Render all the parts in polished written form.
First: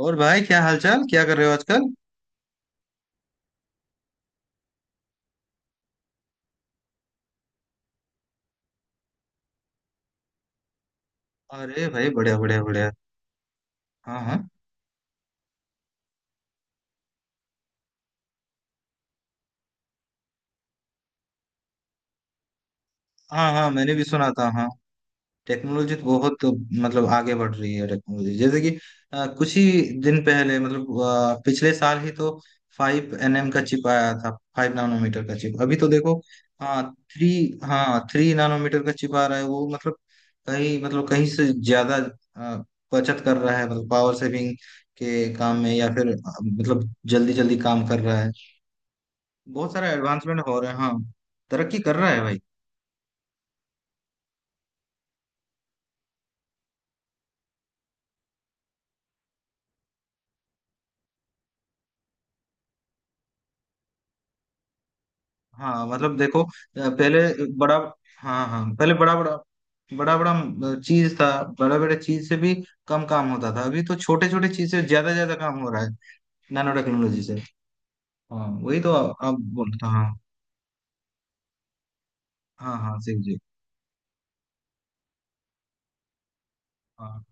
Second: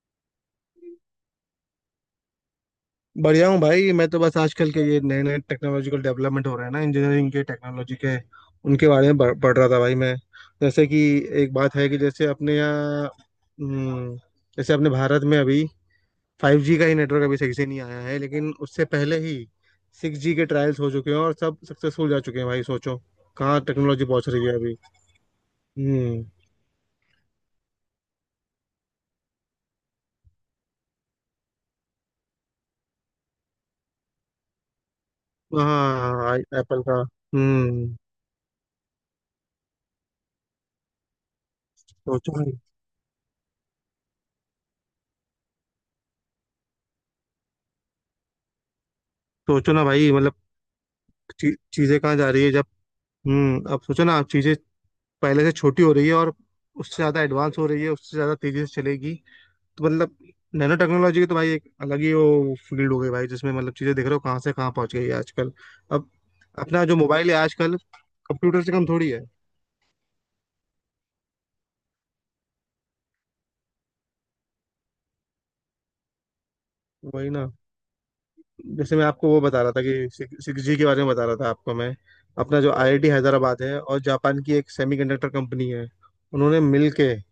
और भाई, क्या हालचाल, क्या कर रहे हो आजकल? बढ़िया हूँ भाई। मैं तो बस आजकल के ये नए नए टेक्नोलॉजिकल डेवलपमेंट हो रहे हैं ना, इंजीनियरिंग के टेक्नोलॉजी के उनके बारे में पढ़ पढ़ रहा था भाई मैं। जैसे कि एक बात अरे है कि भाई, जैसे बढ़िया अपने बढ़िया बढ़िया। यहाँ हम्म, हाँ हाँ। जैसे अपने भारत में अभी 5G का ही नेटवर्क अभी सही से नहीं आया है, लेकिन उससे पहले ही 6G के ट्रायल्स हो चुके हैं और सब सक्सेसफुल जा चुके हैं भाई। सोचो हाँ कहाँ हाँ, मैंने भी टेक्नोलॉजी सुना पहुंच रही था, है हाँ। अभी। टेक्नोलॉजी तो हम्म बहुत, मतलब आगे बढ़ रही है टेक्नोलॉजी, जैसे कि कुछ ही दिन पहले, मतलब पिछले साल ही तो 5 nm का चिप आया था। 5 नानोमीटर का चिप, अभी तो देखो। हाँ, हाँ, एप्पल का। 3। हम्म हाँ, 3 नानोमीटर का चिप आ रहा है, वो मतलब कहीं, मतलब कहीं से ज्यादा सोचो। अ, बचत कर रहा है, मतलब पावर सेविंग के काम में, या फिर मतलब जल्दी जल्दी काम कर रहा है। बहुत सोचो ना सारा भाई मतलब एडवांसमेंट हो रहा है, हाँ। तरक्की कर चीजें रहा कहाँ है जा भाई। रही है जब अब सोचो ना आप, चीजें पहले से छोटी हो रही है और उससे ज़्यादा एडवांस हो रही है, उससे ज़्यादा तेज़ी से चलेगी तो मतलब नैनो टेक्नोलॉजी की तो भाई एक अलग ही वो फील्ड हो गई भाई, जिसमें मतलब चीज़ें देख रहे हो कहाँ से कहाँ पहुँच गई है आजकल। हाँ अब मतलब देखो अपना जो पहले मोबाइल है आजकल, बड़ा, हाँ कंप्यूटर हाँ, से कम पहले थोड़ी बड़ा है। बड़ा बड़ा बड़ा चीज था। बड़ा बड़ा चीज से भी कम काम होता था, अभी तो छोटे छोटे चीज से ज्यादा ज्यादा काम हो रहा है, नैनो टेक्नोलॉजी वही से। ना। हाँ वही तो जैसे मैं आप, आपको आप वो बता रहा था बोलते, कि हाँ। सिक्स जी के बारे में बता रहा था आपको मैं, अपना जो हाँ हाँ आईआईटी सही जी। हैदराबाद है और जापान की एक सेमीकंडक्टर कंपनी है, उन्होंने मिल के हाँ।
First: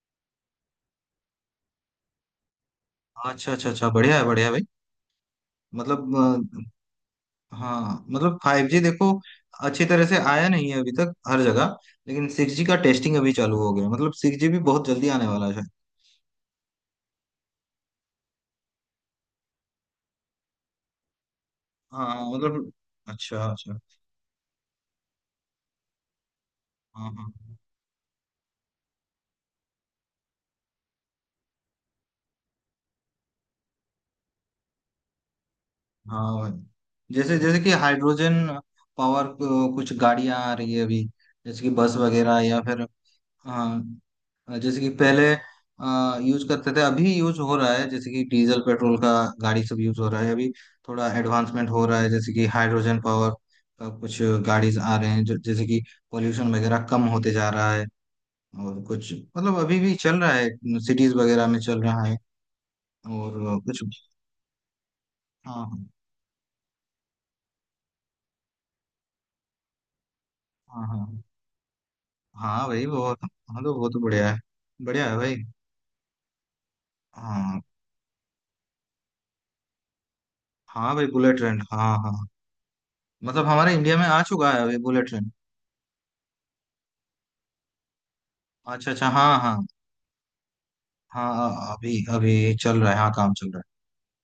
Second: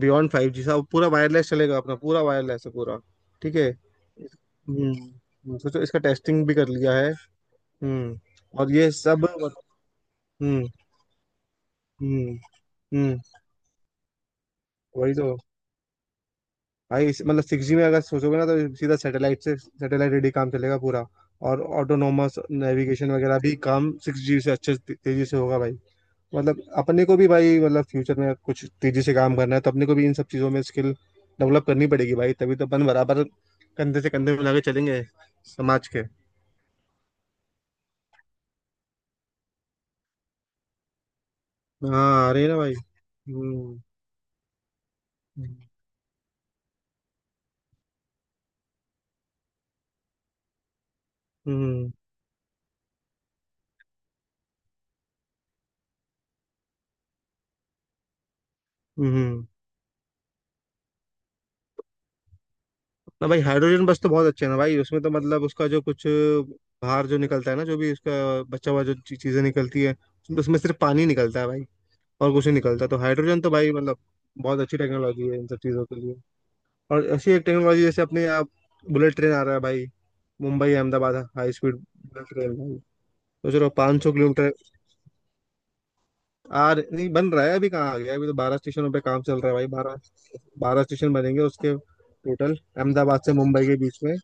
बियॉन्ड 5G साहब, पूरा वायरलेस चलेगा, अपना पूरा वायरलेस है पूरा। अच्छा ठीक अच्छा है। अच्छा, बढ़िया है, बढ़िया है भाई। सोचो, इसका मतलब टेस्टिंग भी कर लिया है। हाँ, हम्म। मतलब फाइव और जी ये देखो, सब। अच्छी तरह से आया हम्म। नहीं है अभी तक हर जगह। लेकिन हम्म। 6G का टेस्टिंग हम्म। अभी चालू हो गया, मतलब 6G भी बहुत जल्दी वही आने तो वाला है। भाई। मतलब 6G में अगर सोचोगे ना तो सीधा सैटेलाइट से सैटेलाइट रेडी काम चलेगा पूरा, और हाँ ऑटोनोमस मतलब, नेविगेशन वगैरह अच्छा भी अच्छा। काम 6G से तेजी से होगा भाई। मतलब अपने हाँ को हाँ। भी भाई, मतलब फ्यूचर में कुछ तेजी से काम करना है तो अपने को भी इन सब चीज़ों में स्किल डेवलप करनी पड़ेगी भाई, तभी तो अपन बराबर कंधे से कंधे मिला के चलेंगे समाज के। हाँ हाँ, भाई जैसे जैसे कि हाइड्रोजन कुछ गाड़ियां आ रही है अभी, जैसे कि बस हाँ, वगैरह, अरे ना या भाई। फिर हम्म। हाँ जैसे कि पहले यूज करते थे, अभी यूज हो रहा है, जैसे कि डीजल पेट्रोल का गाड़ी सब यूज हो रहा है अभी। थोड़ा एडवांसमेंट हो हम्म। रहा है, जैसे कि हाइड्रोजन पावर का कुछ गाड़ी आ रहे हैं, जो जैसे कि पोल्यूशन वगैरह कम होते जा रहा है। और कुछ हम्म। मतलब अभी भी चल रहा है, सिटीज वगैरह में चल रहा है, ना भाई, और कुछ हाइड्रोजन बस तो बहुत अच्छे है ना भाई, उसमें तो मतलब हाँ उसका जो हाँ कुछ बाहर जो निकलता है ना, जो भी उसका बचा हुआ जो चीजें निकलती है, उसमें उसमें सिर्फ हाँ पानी हाँ। निकलता है भाई, और कुछ नहीं हाँ भाई निकलता। तो बहुत, हाइड्रोजन तो हाँ भाई तो बहुत मतलब बढ़िया है। बहुत अच्छी बढ़िया है टेक्नोलॉजी भाई। है इन सब चीजों के लिए। और ऐसी एक हाँ टेक्नोलॉजी जैसे अपने आप बुलेट ट्रेन आ रहा है भाई, मुंबई हाँ भाई Ahmedabad bullet high train, speed हाँ हाँ, बुलेट ट्रेन भाई। मतलब सोच रहा हमारे इंडिया पाँच में सौ आ चुका किलोमीटर है अभी बुलेट ट्रेन। नहीं, बन रहा है अभी। कहाँ आ गया अभी, तो बारह अच्छा स्टेशनों पे अच्छा, काम हाँ चल रहा है हाँ, भाई, 12। 12 स्टेशन बनेंगे हाँ उसके अभी अभी टोटल चल रहा है, हाँ अहमदाबाद काम से चल रहा मुंबई के बीच में,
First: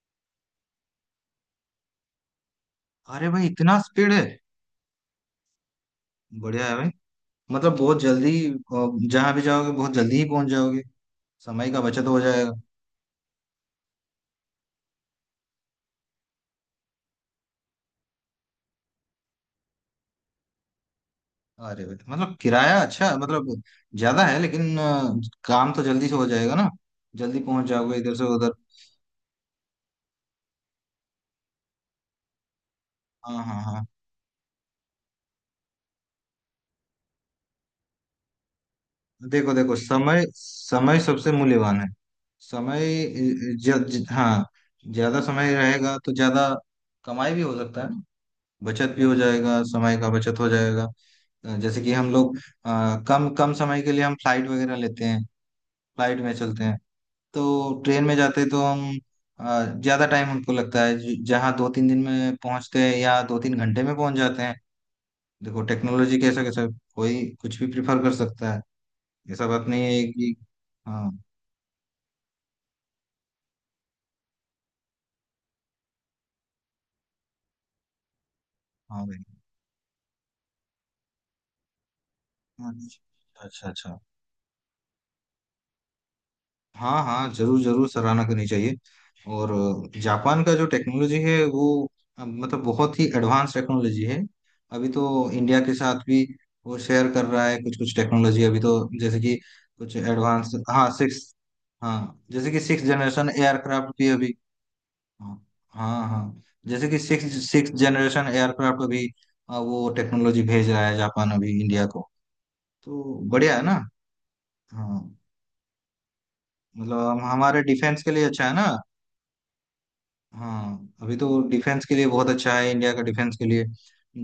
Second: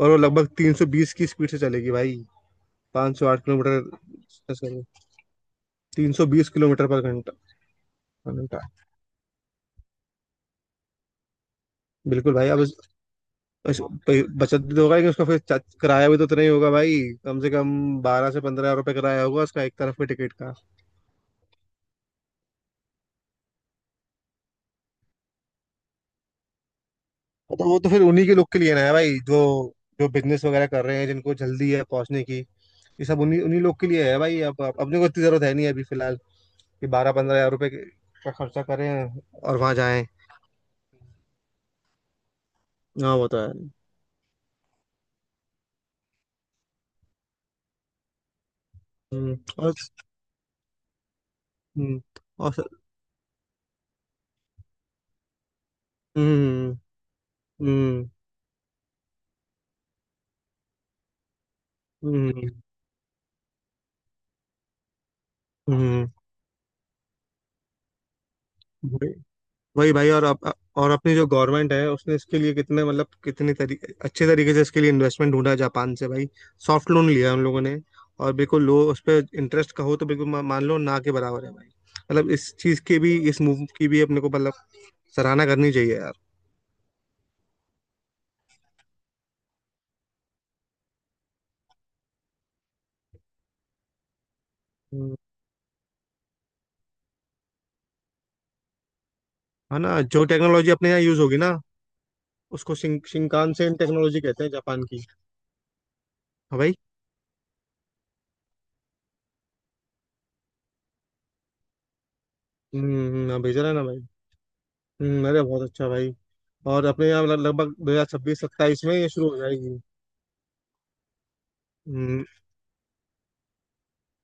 और वो लगभग 320 की स्पीड से चलेगी भाई। है। पाँच सौ अरे आठ भाई, इतना किलोमीटर स्पीड है! तीन सौ बीस बढ़िया है किलोमीटर भाई। पर घंटा, मतलब बहुत जल्दी पर घंटा। जहाँ भी जाओगे बहुत जल्दी ही पहुंच जाओगे, समय का बचत हो बिल्कुल भाई। जाएगा। अब उस- बचत भी तो होगा, लेकिन उसका फिर किराया भी तो उतना ही होगा भाई। कम से कम 12 से 15 हज़ार रुपये किराया होगा उसका, एक तरफ के टिकट का। अरे भाई, मतलब किराया अच्छा, मतलब ज्यादा है, लेकिन काम तो जल्दी से हो जाएगा ना, जल्दी तो पहुंच वो तो जाओगे फिर इधर से उन्हीं के लोग उधर। के लिए ना है भाई, जो जो बिजनेस वगैरह कर रहे हैं जिनको जल्दी है पहुंचने की। ये सब उन्हीं हाँ उन्हीं हाँ लोग हाँ। के लिए है भाई। अब अपने को इतनी जरूरत है नहीं अभी फिलहाल, कि 12-15 हज़ार रुपये का खर्चा करें देखो और वहां देखो, जाएं। समय समय सबसे मूल्यवान है। समय, हाँ, वो तो है। ज, ज, हाँ, ज्यादा समय रहेगा तो ज्यादा कमाई भी हो सकता है, बचत भी हो हम्म। जाएगा, और। समय का बचत हो जाएगा। जैसे कि हम्म। हम लोग और। कम कम समय के लिए हम फ्लाइट वगैरह लेते हैं, फ्लाइट में चलते हम्म। हैं। तो ट्रेन हम्म। में जाते हैं तो हम ज्यादा टाइम हमको लगता है, जहाँ दो तीन दिन में हम्म। पहुंचते हैं या दो तीन घंटे में पहुंच जाते हैं। देखो हम्म। टेक्नोलॉजी कैसा कैसा, कोई कुछ भी प्रिफर कर सकता है, हम्म। ऐसा बात नहीं वही है भाई, और कि। और हाँ अपनी जो गवर्नमेंट है उसने इसके लिए कितने, मतलब कितने तरीके अच्छे तरीके से इसके लिए इन्वेस्टमेंट ढूंढा जापान से भाई। सॉफ्ट लोन लिया उन लोगों ने, और बिल्कुल लो उस हाँ भाई। पर इंटरेस्ट का हो तो बिल्कुल मान लो ना के बराबर है भाई। मतलब इस चीज की भी, इस मूव अच्छा की अच्छा अच्छा। भी अपने को मतलब सराहना करनी चाहिए यार। हाँ हाँ जरूर जरूर, सराहना करनी चाहिए। और जापान का जो टेक्नोलॉजी है, वो मतलब बहुत ही एडवांस टेक्नोलॉजी है। अभी हम्म। तो इंडिया के साथ भी वो शेयर कर रहा है कुछ कुछ टेक्नोलॉजी अभी तो। जैसे कि है कुछ ना, जो एडवांस, टेक्नोलॉजी अपने हाँ यहाँ यूज सिक्स, होगी ना, हाँ, जैसे कि उसको सिक्स जनरेशन शिंकानसेन एयरक्राफ्ट भी टेक्नोलॉजी अभी, कहते हैं जापान की। हाँ हाँ हाँ, हाँ भाई। जैसे कि सिक्स सिक्स जनरेशन एयरक्राफ्ट अभी वो टेक्नोलॉजी भेज रहा है जापान, अभी इंडिया को। तो हम्म। हाँ, बढ़िया भेजा है रहा है ना। ना भाई। हाँ, हम्म, अरे बहुत अच्छा भाई। और मतलब अपने हम यहाँ मतलब हमारे लगभग दो डिफेंस हजार के लिए छब्बीस अच्छा है ना। सत्ताईस में ये शुरू हो जाएगी। हाँ, अभी तो डिफेंस के लिए बहुत अच्छा है, इंडिया का डिफेंस के लिए।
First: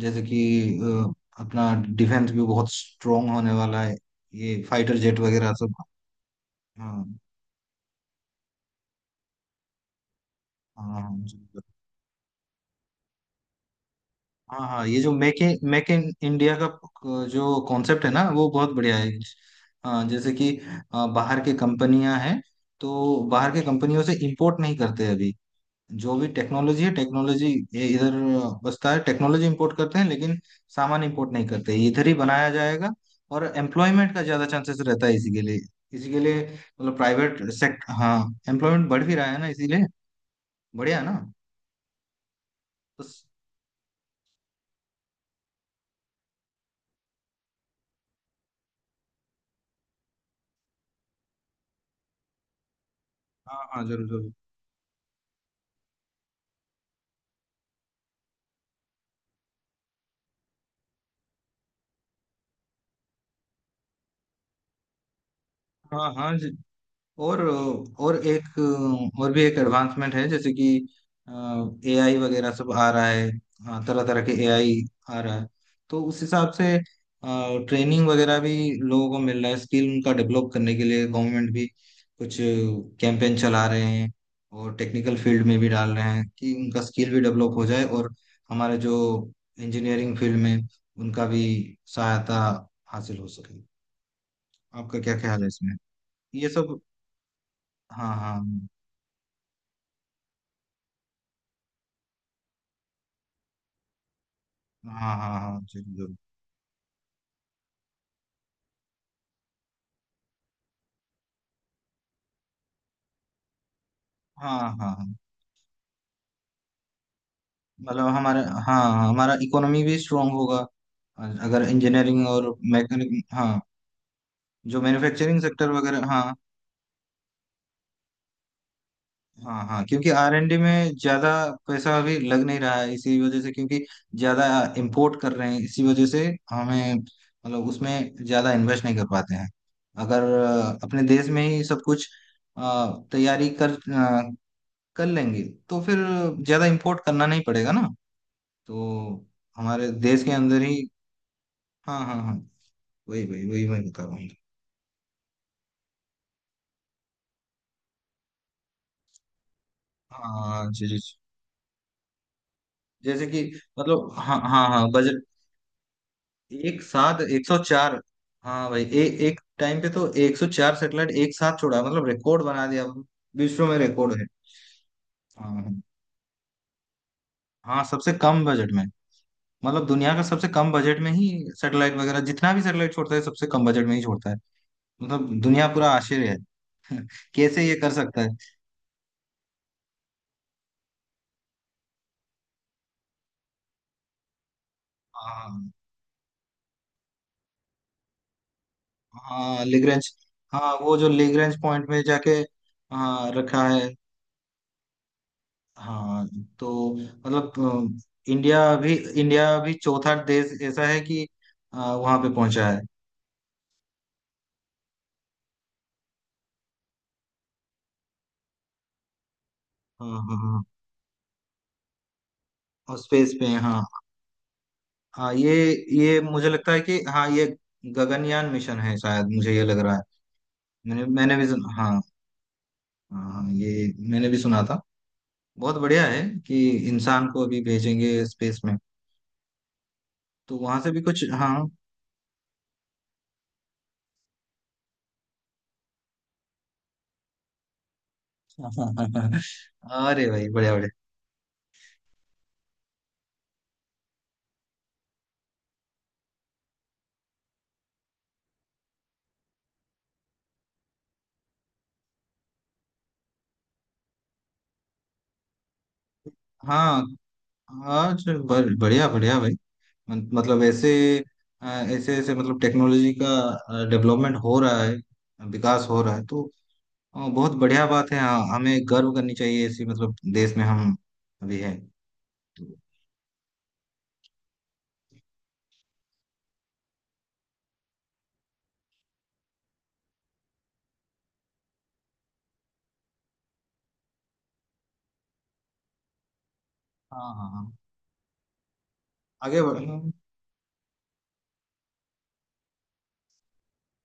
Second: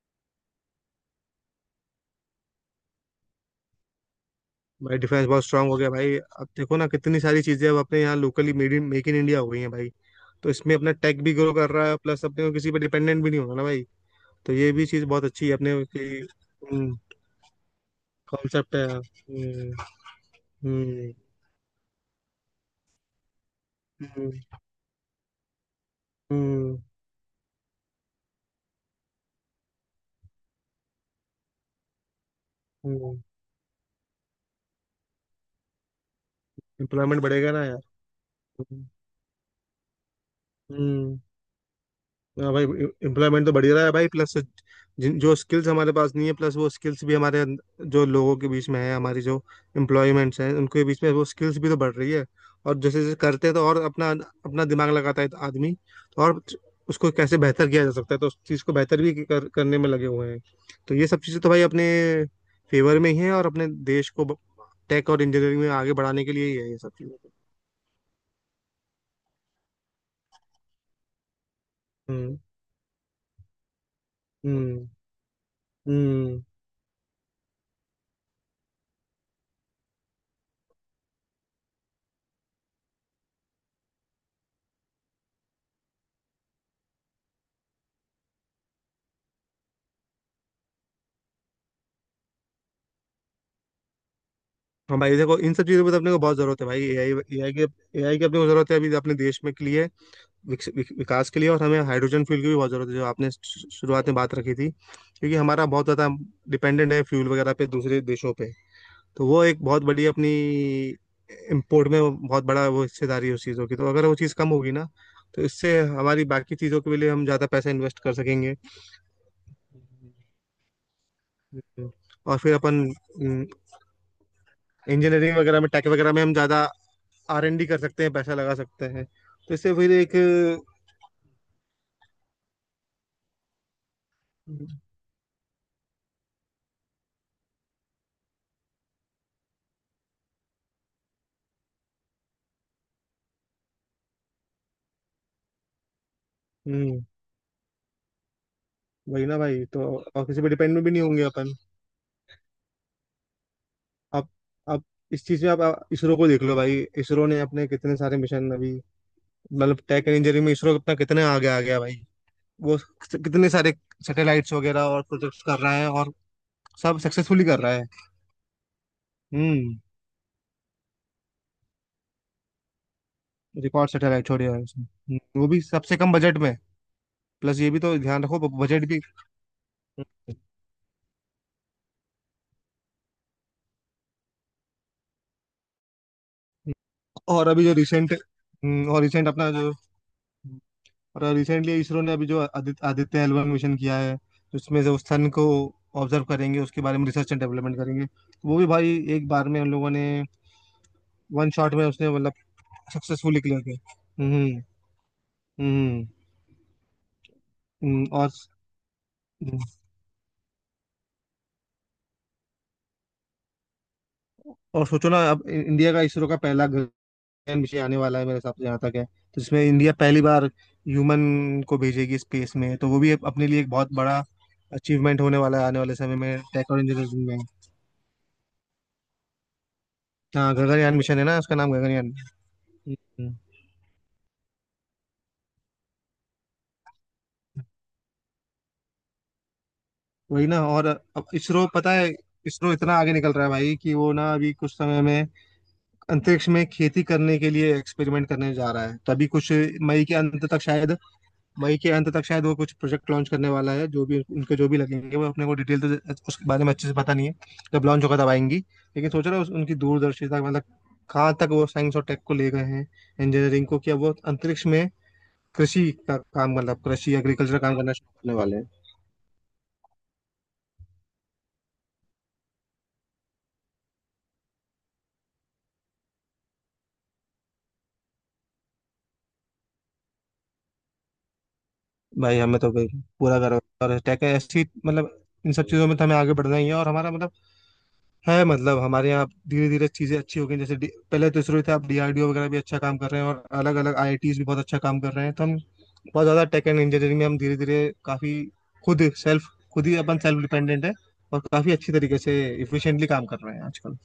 जैसे कि अपना डिफेंस भी बहुत स्ट्रोंग होने वाला है, ये फाइटर भाई जेट डिफेंस बहुत वगैरह स्ट्रांग सब। हो गया भाई। अब देखो ना, हाँ कितनी सारी चीजें अब अपने यहाँ locally made in, make in India हो गई हैं भाई। तो इसमें अपना हाँ हाँ टेक भी जी। ग्रो कर रहा है, प्लस अपने को किसी पे डिपेंडेंट भी नहीं होना ना भाई। तो हाँ ये हाँ, भी ये चीज जो बहुत मेक अच्छी है इन अपने मेक इन की। इंडिया का जो कॉन्सेप्ट है ना, वो बहुत कॉन्सेप्ट है। बढ़िया है। हम्म। हाँ, जैसे कि बाहर के कंपनियां हैं, तो बाहर के कंपनियों से हम्म। इंपोर्ट नहीं करते अभी। जो भी हम्म। टेक्नोलॉजी है, टेक्नोलॉजी ये इधर बसता है, टेक्नोलॉजी इंपोर्ट करते हैं लेकिन सामान इंपोर्ट नहीं करते, ये इधर ही बनाया जाएगा। हम्म। और एम्प्लॉयमेंट का ज्यादा चांसेस रहता है इसी के लिए, इसी के लिए मतलब एम्प्लॉयमेंट प्राइवेट बढ़ेगा ना यार। सेक्टर, हाँ हम्म। एम्प्लॉयमेंट बढ़ भी रहा है ना इसीलिए। बढ़िया हम्म। ना। हाँ भाई। तो स- एम्प्लॉयमेंट तो बढ़ ही रहा है भाई, प्लस जिन, जो स्किल्स हमारे पास नहीं है, प्लस वो स्किल्स भी हमारे जो लोगों के बीच में है, हमारी जो एम्प्लॉयमेंट्स हैं उनके बीच में वो स्किल्स भी तो बढ़ रही है। और जैसे जैसे करते हैं हाँ तो और हाँ जरूर अपना, जरूर, अपना दिमाग लगाता है आदमी, तो और उसको कैसे बेहतर किया जा सकता है, तो उस चीज़ को बेहतर भी करने में लगे हुए हैं। तो ये सब चीज़ें तो भाई अपने फेवर में ही है, और अपने देश को टेक और इंजीनियरिंग में आगे हाँ बढ़ाने हाँ। के लिए ही है ये सब चीज़ें। और और एक और भी एक एडवांसमेंट है, जैसे कि एआई हम्म। वगैरह सब आ रहा है, तरह तरह के एआई हम्म। आ रहा है। तो उस हम्म। हिसाब से ट्रेनिंग वगैरह भी लोगों को मिल रहा है, स्किल उनका डेवलप करने के लिए गवर्नमेंट भी कुछ कैंपेन चला रहे हैं। और टेक्निकल फील्ड में भी डाल रहे हैं कि उनका स्किल भी डेवलप हो जाए, और हमारे जो इंजीनियरिंग फील्ड में उनका भी सहायता हासिल हो सके। हाँ आपका क्या भाई देखो, ख्याल है इन सब इसमें, चीज़ों पे तो अपने को बहुत ये ज़रूरत है सब? भाई। एआई, एआई की, हाँ एआई की अपने हाँ को ज़रूरत है अभी अपने देश में के लिए, विकास के लिए। और हमें हाइड्रोजन फ्यूल की भी बहुत ज़रूरत है, जो आपने शुरुआत में बात रखी थी, हाँ क्योंकि हाँ, हाँ हमारा बहुत जरूर ज़्यादा जरूर। डिपेंडेंट है फ्यूल वगैरह पे दूसरे देशों पे। तो वो एक बहुत बड़ी अपनी इम्पोर्ट में बहुत बड़ा वो हिस्सेदारी है उस चीज़ों की, तो अगर वो चीज़ कम हाँ होगी हाँ ना, हाँ, तो इससे हमारी बाकी चीज़ों के लिए हम ज़्यादा पैसा इन्वेस्ट मतलब कर हमारा, सकेंगे। हाँ हाँ, हमारा इकोनॉमी भी स्ट्रांग होगा, अगर इंजीनियरिंग और और फिर अपन मैकेनिक, हम्म, हाँ, जो इंजीनियरिंग मैन्युफैक्चरिंग वगैरह में, सेक्टर टेक वगैरह, वगैरह में हाँ हम ज़्यादा आरएनडी कर सकते हैं, पैसा लगा सकते हैं। तो हाँ इससे हाँ। फिर क्योंकि एक। R&D में ज्यादा पैसा अभी लग नहीं रहा है इसी वजह से, क्योंकि ज्यादा इंपोर्ट कर रहे हैं इसी वजह से, हमें मतलब उसमें ज्यादा इन्वेस्ट नहीं कर पाते हैं। अगर अपने देश में ही सब कुछ अ, तैयारी कर लेंगे, तो फिर ज्यादा इंपोर्ट हम्म। करना नहीं पड़ेगा ना, तो वही ना भाई। तो हमारे देश और के किसी पे अंदर ही। डिपेंड भी नहीं होंगे अपन। हाँ हाँ हाँ, वही वही वही मैं बता रहा हूँ। आप आप इस चीज में, आप इसरो को देख लो भाई। इसरो ने अपने कितने सारे मिशन अभी, मतलब टेक एंड इंजीनियरिंग में हाँ इसरो जी अपना जी जी। कितने आगे आ गया भाई। वो जैसे कि कितने सारे मतलब, हाँ सैटेलाइट्स हाँ वगैरह हाँ और बजट, प्रोजेक्ट्स कर रहा है और एक सब साथ सक्सेसफुली एक सौ कर रहा है। चार हाँ भाई, एक हम्म। टाइम पे तो 104 सेटेलाइट एक साथ छोड़ा, मतलब रिकॉर्ड बना दिया, विश्व में रिकॉर्ड रिकॉर्ड है। सैटेलाइट छोड़े है उसने। वो हाँ भी हाँ, सबसे कम बजट में। प्लस ये भी हाँ तो सबसे ध्यान रखो, कम बजट में, बजट भी। मतलब दुनिया का सबसे कम बजट में ही सैटेलाइट वगैरह, जितना भी सैटेलाइट छोड़ता है सबसे कम बजट में ही छोड़ता है। मतलब दुनिया पूरा आश्चर्य है और अभी कैसे जो ये कर रिसेंट, सकता है। और रिसेंट अपना जो, और रिसेंटली इसरो ने अभी जो आदित्य आदित्य L1 मिशन किया है, उसमें से उस सन हाँ को हाँ, हाँ। ऑब्जर्व करेंगे, उसके बारे में रिसर्च एंड डेवलपमेंट करेंगे। वो भी भाई एक बार में हाँ हम लोगों ने, लिग्रेंज, हाँ वो जो वन लिग्रेंज शॉट में पॉइंट में उसने जाके मतलब हाँ सक्सेसफुली क्लियर रखा है। किया। हम्म। हम्म। हाँ, तो मतलब और अ, इंडिया भी इंडिया भी चौथा देश ऐसा है कि वहां पे पहुंचा है। सोचो ना, अब इंडिया का इसरो का पहला गगन मिशन आने वाला है मेरे हिसाब से जहाँ तक है, तो इसमें इंडिया हाँ पहली हाँ बार हाँ। ह्यूमन को भेजेगी स्पेस में, तो और वो भी स्पेस पे, अपने लिए एक हाँ बहुत बड़ा अचीवमेंट हाँ होने वाला है आने वाले समय ये में मुझे टेक लगता है और कि इंजीनियरिंग हाँ, में। ये गगनयान मिशन है शायद, मुझे ये लग रहा है। हाँ, गगनयान मैंने मिशन है मैंने ना, भी उसका सुन नाम हाँ, गगनयान। हम्म, हाँ ये मैंने भी सुना था। बहुत बढ़िया है कि इंसान को अभी भेजेंगे स्पेस में, वही तो ना। वहां और से भी कुछ, अब हाँ इसरो, पता है इसरो इतना आगे निकल रहा है भाई, कि वो ना अभी कुछ समय में अंतरिक्ष में खेती करने के लिए एक्सपेरिमेंट करने जा रहा है, तो अभी कुछ मई हाँ। के अरे अंत भाई तक बढ़िया बढ़िया, शायद, मई के अंत तक शायद वो कुछ प्रोजेक्ट लॉन्च करने वाला है। जो भी उनके जो भी लगेंगे वो, अपने को डिटेल तो उसके बारे में अच्छे से पता नहीं है, जब लॉन्च होगा तब आएंगी। लेकिन सोच रहे हो उनकी दूरदर्शिता, मतलब कहाँ तक वो साइंस और टेक को ले गए हैं, इंजीनियरिंग को, कि अब वो अंतरिक्ष में कृषि का काम, मतलब हाँ। कृषि एग्रीकल्चर काम करना शुरू आज करने वाले हैं। बढ़िया बढ़िया भाई, मतलब ऐसे ऐसे ऐसे मतलब टेक्नोलॉजी का डेवलपमेंट हो रहा है, विकास हो रहा है। तो बहुत बढ़िया बात है, हाँ हमें गर्व करनी चाहिए ऐसी, मतलब देश में हम अभी हैं। भाई हमें तो तो भाई पूरा गर्व है। और टेक ऐसी, मतलब इन सब चीज़ों में तो हमें आगे बढ़ना ही है, और हमारा मतलब है, मतलब हमारे यहाँ धीरे धीरे चीज़ें अच्छी हो गई। जैसे पहले तो इसरो था, अब डीआरडीओ वगैरह भी अच्छा काम कर रहे हैं और अलग अलग आईआईटीज भी बहुत अच्छा काम कर रहे हैं। तो हम बहुत ज़्यादा टेक एंड इंजीनियरिंग में, हाँ हम हाँ धीरे हाँ, धीरे काफ़ी खुद सेल्फ, आगे खुद ही बढ़, अपन सेल्फ डिपेंडेंट है और काफ़ी अच्छी तरीके से इफिशिएंटली काम कर रहे हैं आजकल।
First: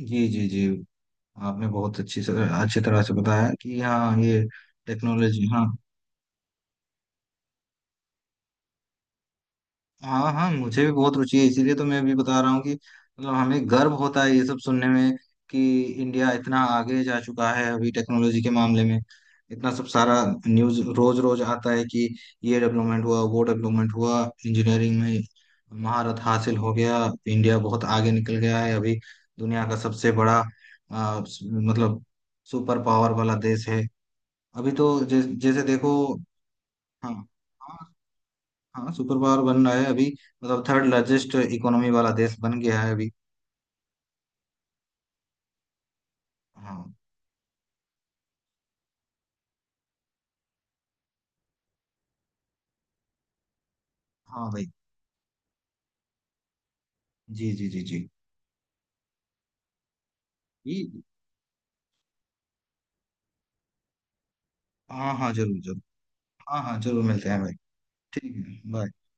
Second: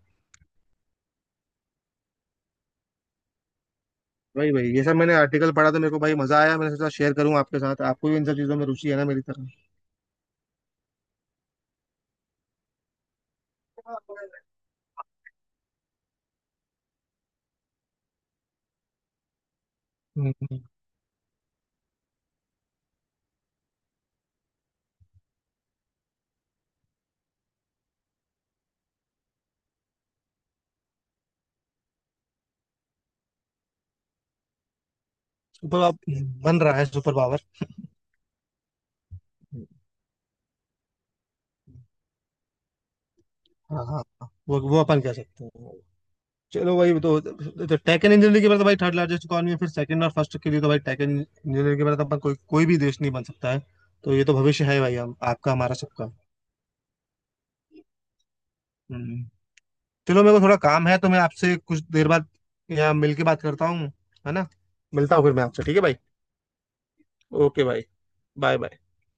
जी जी जी। आपने बहुत अच्छी तरह से बताया कि हाँ ये वही भाई, ये सब मैंने टेक्नोलॉजी, आर्टिकल हाँ। पढ़ा तो मेरे को भाई मज़ा आया, मैंने सोचा शेयर करूँ आपके साथ, आपको भी इन सब चीज़ों में रुचि है ना मेरी तरह। हाँ हाँ मुझे भी बहुत रुचि है, इसीलिए तो मैं भी बता रहा हूँ कि मतलब हमें गर्व होता है ये सब सुनने में, कि इंडिया इतना आगे जा चुका है अभी टेक्नोलॉजी के मामले में। इतना सब सारा हम्म। न्यूज़ रोज रोज आता है कि ये डेवलपमेंट हुआ, वो डेवलपमेंट हुआ, इंजीनियरिंग में महारत हासिल हो गया। इंडिया बहुत आगे निकल गया है अभी, दुनिया का सबसे बड़ा मतलब सुपर पावर वाला देश है अभी। तो जैसे सुपर देखो, पावर बन रहा है, हाँ सुपर पावर। हाँ, हाँ सुपर पावर बन रहा है अभी, मतलब थर्ड लार्जेस्ट इकोनॉमी वाला देश बन गया है अभी। हाँ हाँ हाँ, वो अपन कह सकते हैं। चलो हाँ भाई, तो टेक एंड इंजीनियरिंग के बाद तो भाई थर्ड लार्जेस्ट इकॉनमी है, फिर सेकंड और फर्स्ट के लिए तो भाई टेक एंड इंजीनियरिंग के बाद अपन कोई कोई भी देश नहीं बन सकता है। तो ये तो हाँ भविष्य भाई, है भाई, हम आपका हमारा सबका। जी जी जी जी। हम्म। चलो, मेरे को थोड़ा काम है ये- तो मैं आपसे कुछ देर बाद यहाँ मिल के बात करता हूँ, है ना। हाँ मिलता हूँ हाँ फिर मैं जरूर आपसे। ठीक जरूर, है भाई। हाँ हाँ जरूर मिलते हैं भाई। ओके भाई। ठीक बाय है बाय। bye।